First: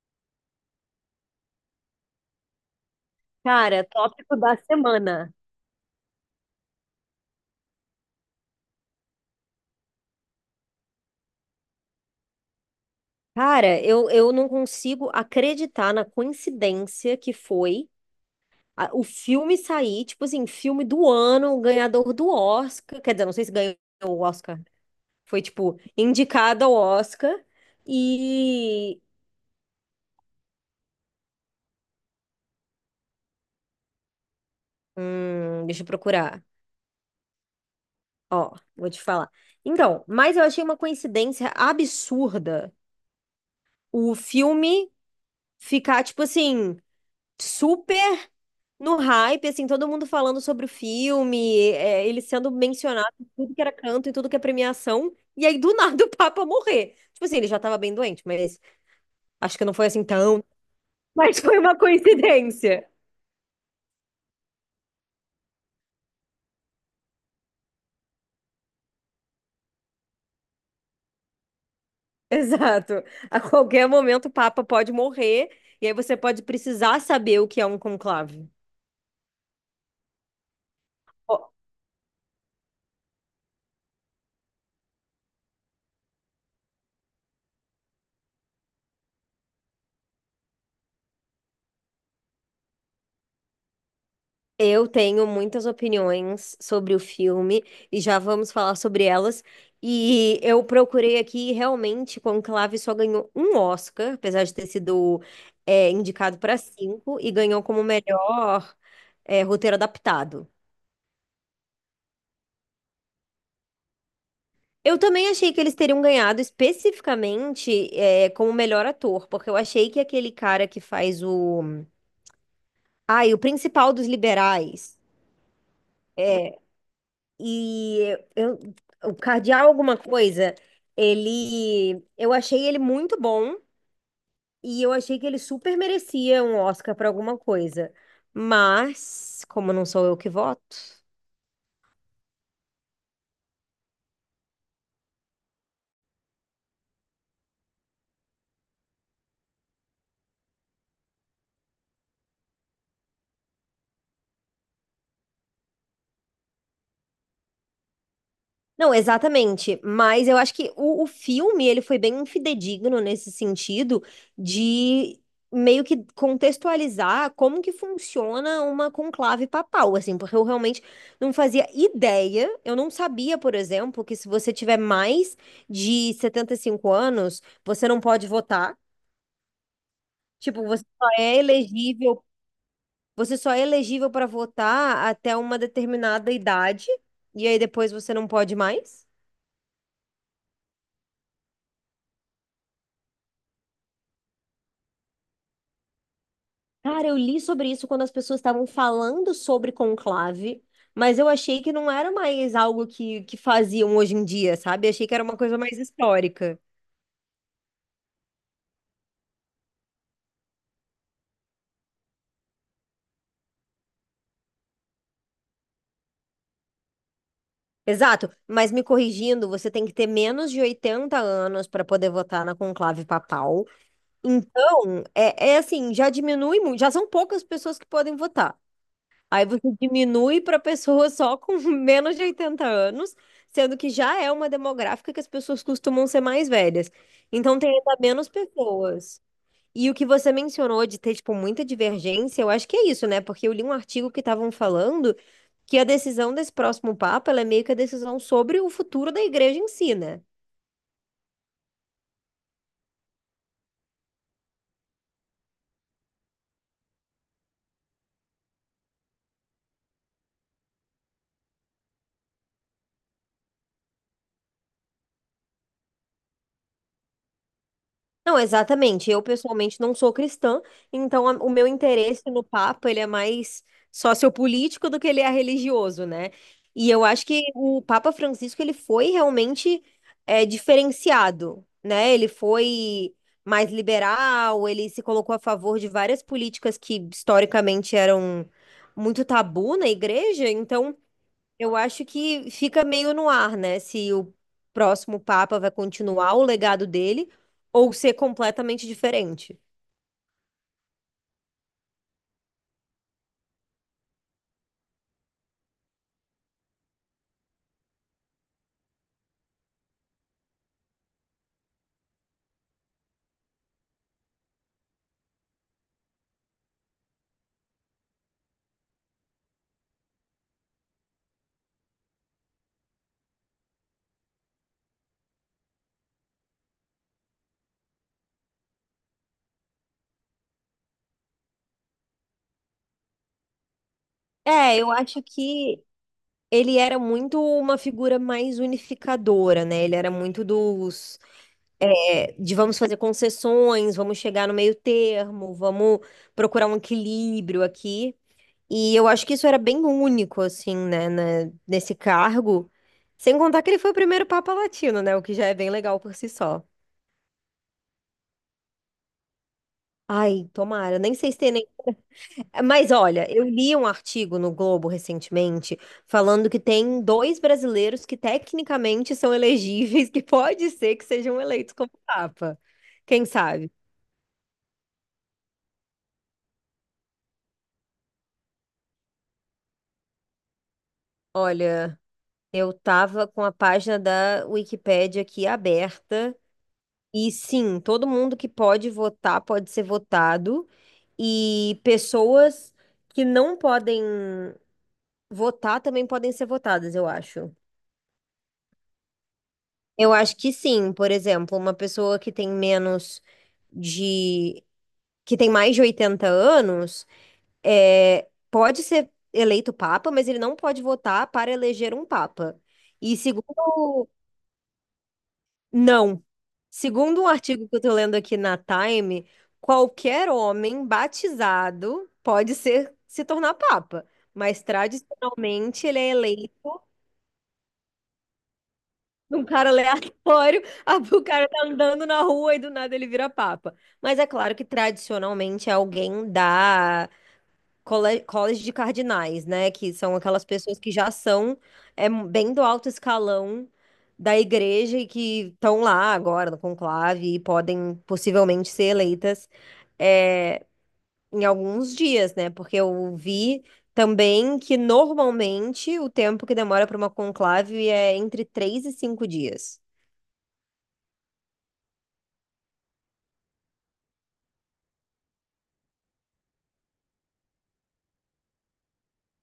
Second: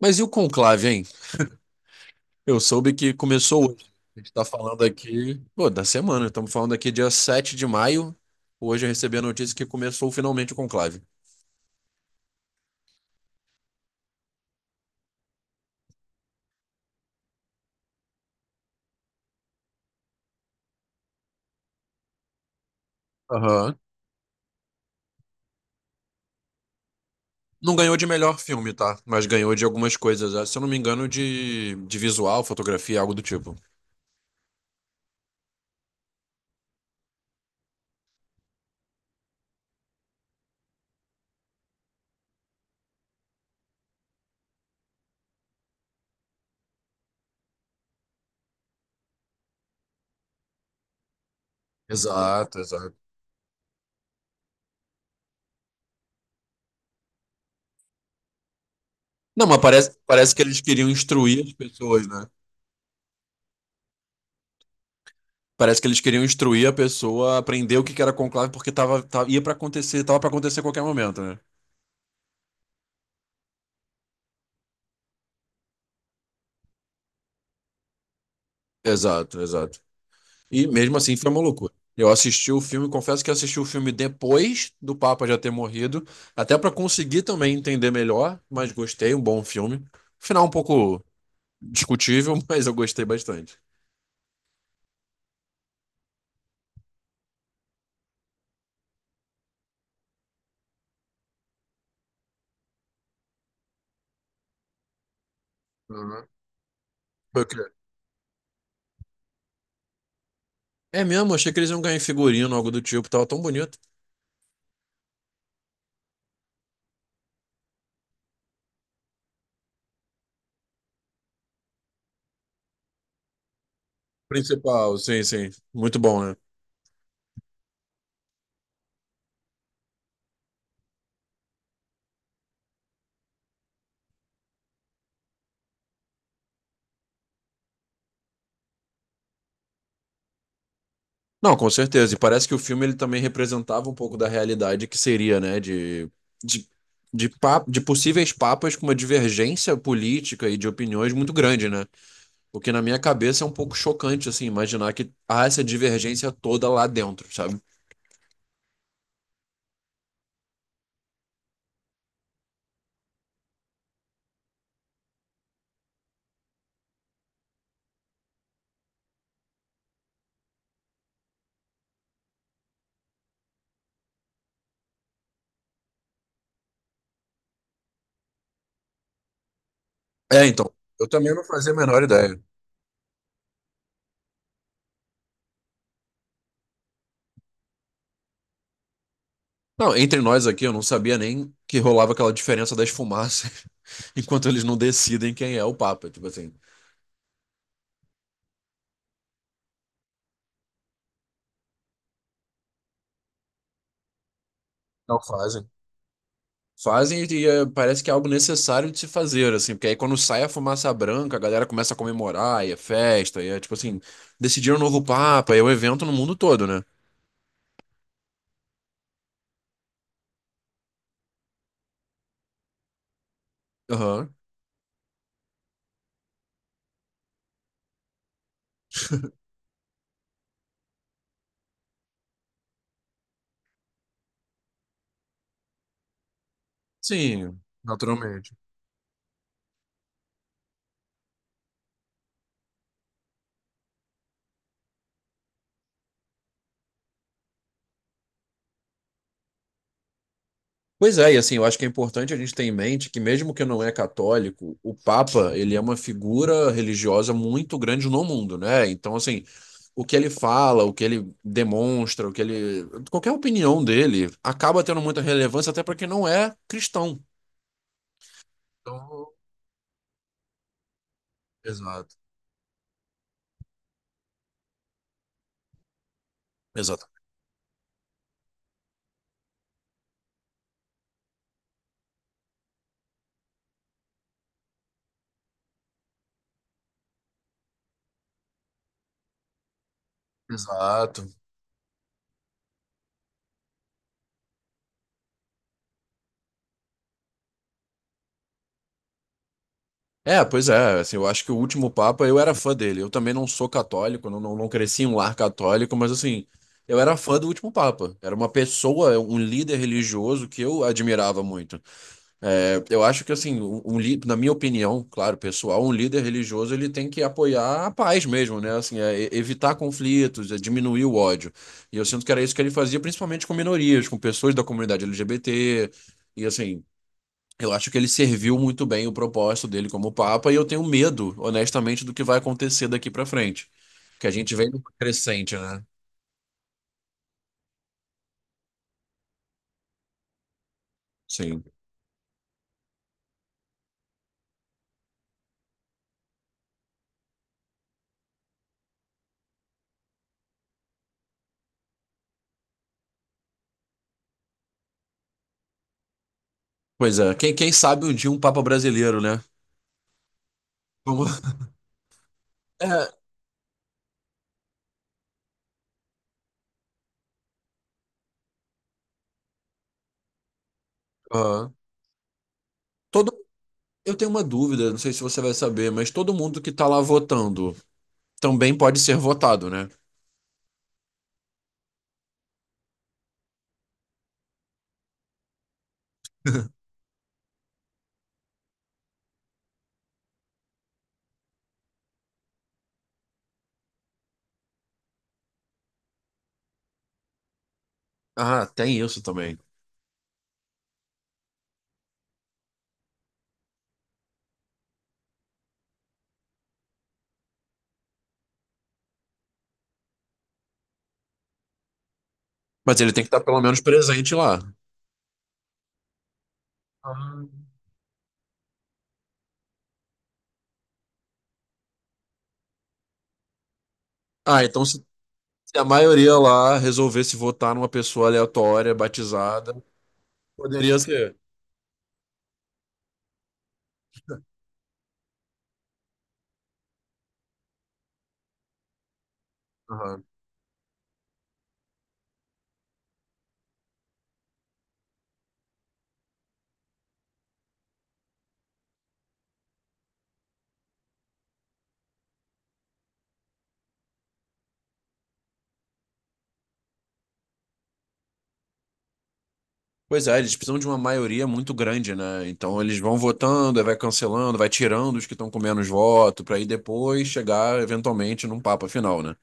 Mas e o conclave, hein? Eu soube que começou Cara, hoje. A gente tópico tá da falando semana. aqui, pô, da semana. Estamos falando aqui dia 7 de maio. Hoje eu recebi a notícia que começou finalmente o conclave. Cara, eu não consigo acreditar na coincidência que foi o filme sair, tipo assim, filme do ano, ganhador do Oscar. Quer dizer, não sei se ganhou Aham. o Oscar. Foi, tipo, indicado ao Oscar. Não ganhou de melhor filme, tá? E. Mas ganhou de algumas coisas, né? Se eu não me engano, de visual, fotografia, algo do tipo. Deixa eu procurar. Ó, vou te falar. Então, mas eu achei uma coincidência absurda o filme ficar, tipo assim, super no hype, assim, todo mundo falando sobre o filme, ele sendo Exato, exato. mencionado em tudo que era canto e tudo que é premiação. E aí, do nada, o Papa morrer. Tipo assim, ele já tava bem doente, mas Não, mas acho que não foi parece, assim parece que tão. eles queriam Mas instruir as foi uma pessoas, né? coincidência. Parece que eles queriam instruir a pessoa a aprender o que que era conclave, porque ia pra acontecer, tava pra acontecer a qualquer momento, né? Exato. A qualquer momento o Papa pode morrer, e aí você pode precisar saber o que é um conclave. Exato, exato. E mesmo assim foi uma loucura. Eu assisti o filme, confesso que assisti o filme depois do Papa já ter morrido, até para conseguir também entender melhor, mas gostei, um bom filme. Final um pouco discutível, mas eu gostei bastante. Eu tenho muitas opiniões sobre o filme e já vamos falar sobre elas. E eu procurei aqui e realmente Conclave só ganhou um Oscar, apesar de ter sido Uhum. indicado para cinco, e Foi o ganhou quê? como melhor roteiro adaptado. É mesmo, achei que eles iam ganhar em figurino, algo do tipo, tava tão bonito. Eu também achei que eles teriam ganhado especificamente como melhor ator, porque eu achei que aquele cara que faz o. Ai, o principal dos liberais. Principal, sim, sim. Muito bom, né? E eu, o Cardeal alguma coisa, ele, eu achei ele muito bom e eu achei que ele super merecia um Oscar para alguma coisa. Mas, como não sou eu que voto, Não, com certeza. E parece que o filme ele também representava um pouco da realidade que seria, né, de, de possíveis papas com uma divergência política e de opiniões muito grande, né? O que na minha cabeça é um pouco chocante, assim, imaginar que há essa divergência toda lá dentro, sabe? não, exatamente. Mas eu acho que o filme ele foi bem fidedigno nesse sentido de meio que contextualizar como que funciona uma conclave papal, assim, porque eu realmente não fazia ideia. Eu não sabia, por exemplo, que se você tiver mais de 75 anos, você não pode votar. É, Tipo, então, você eu só também é não fazia a menor elegível, ideia. você só é elegível para votar até uma determinada idade, e aí depois você não pode mais. Não, entre nós aqui, eu não sabia nem que rolava aquela diferença das fumaças enquanto eles não decidem quem é o papa, tipo assim. Cara, eu li sobre isso quando as pessoas estavam falando sobre conclave, mas eu achei que não era mais algo que faziam hoje em dia, sabe? Achei que Não era uma coisa fazem. mais histórica. Fazem e é, parece que é algo necessário de se fazer, assim, porque aí quando sai a fumaça branca, a galera começa a comemorar, e é festa, e é tipo assim, decidiram um novo papa, e é um evento no mundo todo, né? Exato, mas me corrigindo, você tem que ter menos de 80 anos para poder votar na conclave papal. Aham. Então, é, é assim, já diminui muito, já são poucas pessoas que podem votar. Aí você diminui para pessoa só com menos de 80 anos, sendo que já é uma demográfica que as pessoas costumam ser mais velhas. Sim, Então tem ainda menos naturalmente. pessoas. E o que você mencionou de ter, tipo, muita divergência, eu acho que é isso, né? Porque eu li um artigo que estavam falando que a decisão desse próximo Papa, ela é meio que a decisão sobre o futuro da igreja em si, né? Pois é, e assim, eu acho que é importante a gente ter em mente que mesmo que não é católico, o Papa, ele é uma figura religiosa muito grande no mundo, né? Então, assim, o que ele fala, o que ele demonstra, o que ele, qualquer opinião dele acaba tendo muita relevância até para quem não é cristão. Não, exatamente. Eu Então, pessoalmente não sou cristã, então o meu exato, interesse no Papa, ele é mais sociopolítico do que ele é religioso, né? E eu exato, acho que o Papa Francisco, ele foi realmente diferenciado, né? Ele foi mais liberal, ele se colocou a favor de várias políticas que historicamente eram muito tabu na igreja, então exato. eu acho que fica meio no ar, né? Se o próximo Papa vai continuar o legado dele ou ser completamente diferente. É, pois é, assim, eu acho que o último Papa, eu era fã dele. Eu também não sou católico, não, não cresci em um lar católico, mas assim, eu era fã do último Papa. Era uma pessoa, um líder religioso que eu admirava muito. É, eu acho que, assim, na minha opinião, claro, pessoal, um líder religioso, ele tem que apoiar a paz mesmo, né? Assim, é, evitar conflitos, é diminuir o ódio. E eu sinto que era isso que ele fazia, principalmente com minorias, com pessoas da comunidade LGBT, e assim... Eu acho que ele serviu muito bem o propósito dele como Papa e eu tenho medo, honestamente, do que vai acontecer daqui para frente. Que a gente vem É, eu numa acho crescente, né? que ele era muito uma figura mais unificadora, né? Ele era muito dos, Sim. é, de vamos fazer concessões, vamos chegar no meio termo, vamos procurar um equilíbrio aqui. E eu acho que isso era bem único, assim, né, nesse cargo. Sem contar que ele foi o primeiro Papa Latino, né? O que já é bem legal por si só. Pois é, quem sabe um dia um Papa brasileiro, né? Ai, tomara, nem sei se Vamos- tem nem. Mas É, olha, eu li um artigo no Globo recentemente falando que tem dois brasileiros que tecnicamente são elegíveis, que pode ser que sejam ah, eleitos como papa. Quem todo, sabe? eu tenho uma dúvida, não sei se você vai saber, mas todo mundo que tá lá votando também pode ser votado, né? Olha, eu tava com a página da Wikipédia aqui aberta e sim, todo mundo que pode votar pode ser votado e pessoas que não podem votar também podem ser votadas, eu acho. Ah, tem isso também. Eu acho que sim, por exemplo, uma pessoa que tem menos de, que tem mais de 80 anos, pode ser eleito papa, mas ele não pode votar para eleger um papa. Mas ele E tem que estar pelo menos segundo, presente lá. não, segundo um Ah, artigo que eu tô lendo aqui na Time, qualquer homem batizado pode ser se tornar papa, mas ah, então se a tradicionalmente ele é maioria lá eleito resolvesse votar numa pessoa aleatória, um cara batizada. aleatório, Poderia o ser. cara tá andando na rua e do nada ele vira papa. Mas é claro que tradicionalmente é alguém da cole- College de Cardinais, né? Que são Aham. aquelas pessoas que já são bem do alto escalão da igreja e que estão lá agora no conclave e podem possivelmente ser eleitas é, em alguns dias, né? Porque eu vi. Também que normalmente o tempo que demora para uma conclave é entre 3 e 5 dias. Pois é, eles precisam de uma maioria muito grande, né? Então eles vão votando, aí vai cancelando, vai tirando os que estão com menos voto, para aí depois chegar eventualmente num papo final, né?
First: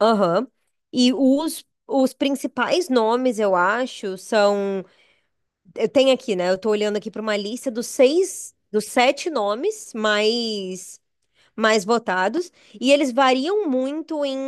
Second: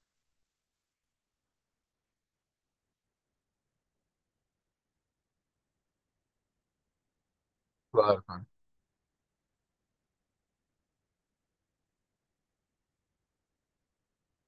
Aham. E os principais nomes, eu acho, são. Eu tenho aqui, né? Eu tô olhando aqui para uma lista dos Claro. seis, dos sete nomes mais votados. E eles variam muito em,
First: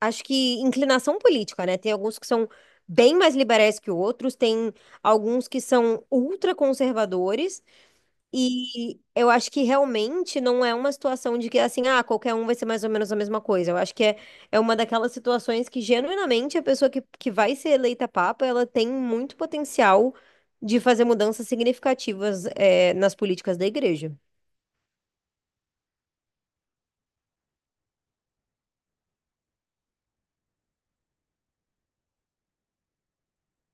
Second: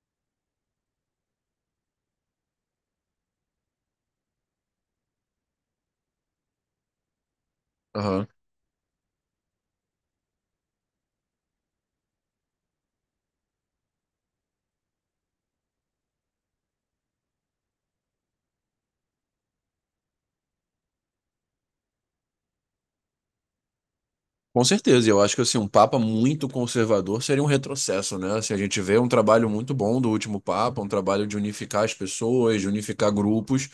acho que, inclinação política, né? Tem alguns que são bem mais liberais que outros, tem alguns que são ultraconservadores Aham. e eu acho que realmente não é uma situação de que assim, ah, qualquer um vai ser mais ou menos a mesma coisa. Eu acho que é, é uma daquelas situações que genuinamente a pessoa que vai ser eleita papa, ela tem muito potencial de fazer mudanças significativas, nas políticas da igreja. Com certeza, e eu acho que assim, um Papa muito conservador seria um retrocesso, né? Assim, a gente vê um trabalho muito bom do último Papa, um trabalho de unificar as pessoas, de unificar grupos,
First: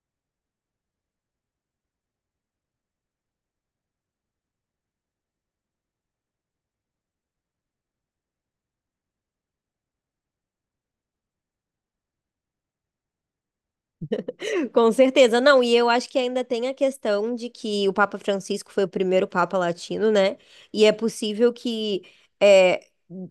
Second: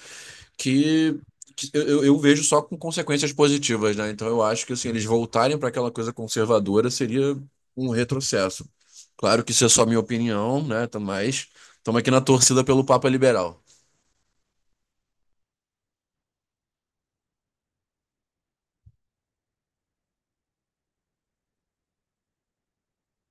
que, que eu vejo só com consequências positivas, né? Então eu acho que assim, eles voltarem para aquela coisa conservadora seria um retrocesso. Claro que isso é só minha opinião, né? Tá- Mas estamos aqui na torcida pelo Papa liberal. Com certeza, não, e eu acho que ainda tem a questão de que o Papa Francisco foi o primeiro Papa latino, né? E é possível que é,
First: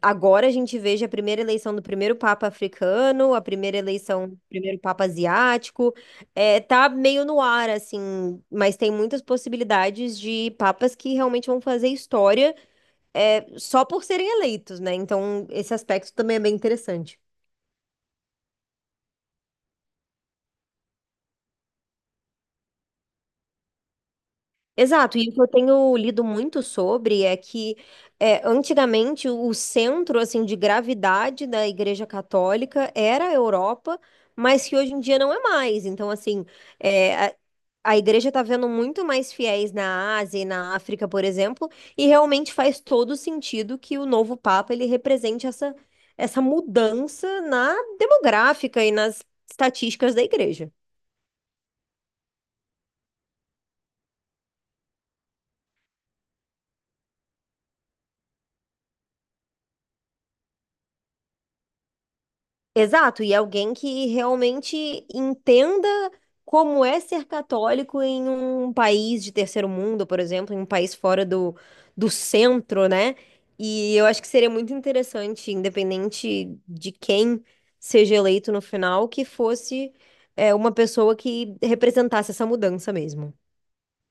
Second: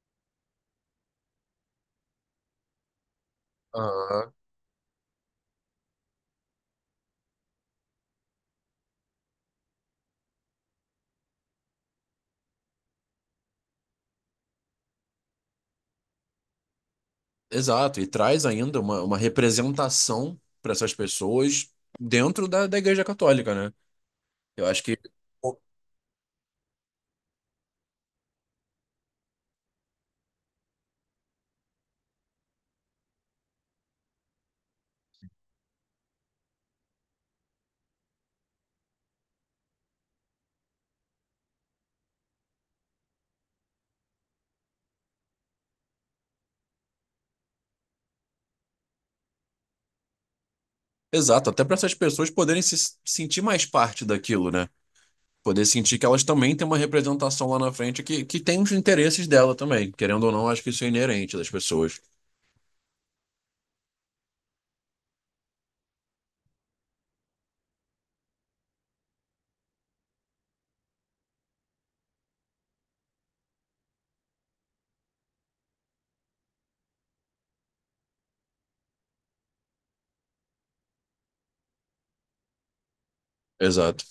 agora a gente veja a primeira eleição do primeiro Papa africano, a primeira eleição Aham. do primeiro Papa asiático. É, tá meio no ar, assim, mas tem muitas possibilidades de papas que realmente vão fazer história só por serem eleitos, né? Então, esse aspecto também é bem interessante. Exato, e traz ainda uma representação para essas pessoas dentro da Igreja Católica, né? Eu acho que. Exato, e o que eu tenho lido muito sobre é que antigamente o centro assim de gravidade da Igreja Católica era a Europa, mas que hoje em dia não é mais. Então, assim, é, a, a Igreja está vendo muito mais fiéis na Ásia e na África, por exemplo, e realmente faz todo sentido que o novo Papa ele represente essa, essa mudança na demográfica e nas estatísticas da Igreja. Exato, até para essas pessoas poderem se sentir mais parte daquilo, né? Poder sentir que elas também têm uma representação lá na frente que tem os interesses dela também. Querendo ou não, acho que isso é inerente das pessoas. Exato, e alguém que realmente entenda como é ser católico em um país de terceiro mundo, por exemplo, em um país fora do centro, né? E eu acho que seria muito interessante, independente de quem seja eleito no final, que fosse, uma pessoa que representasse essa mudança mesmo. Exato.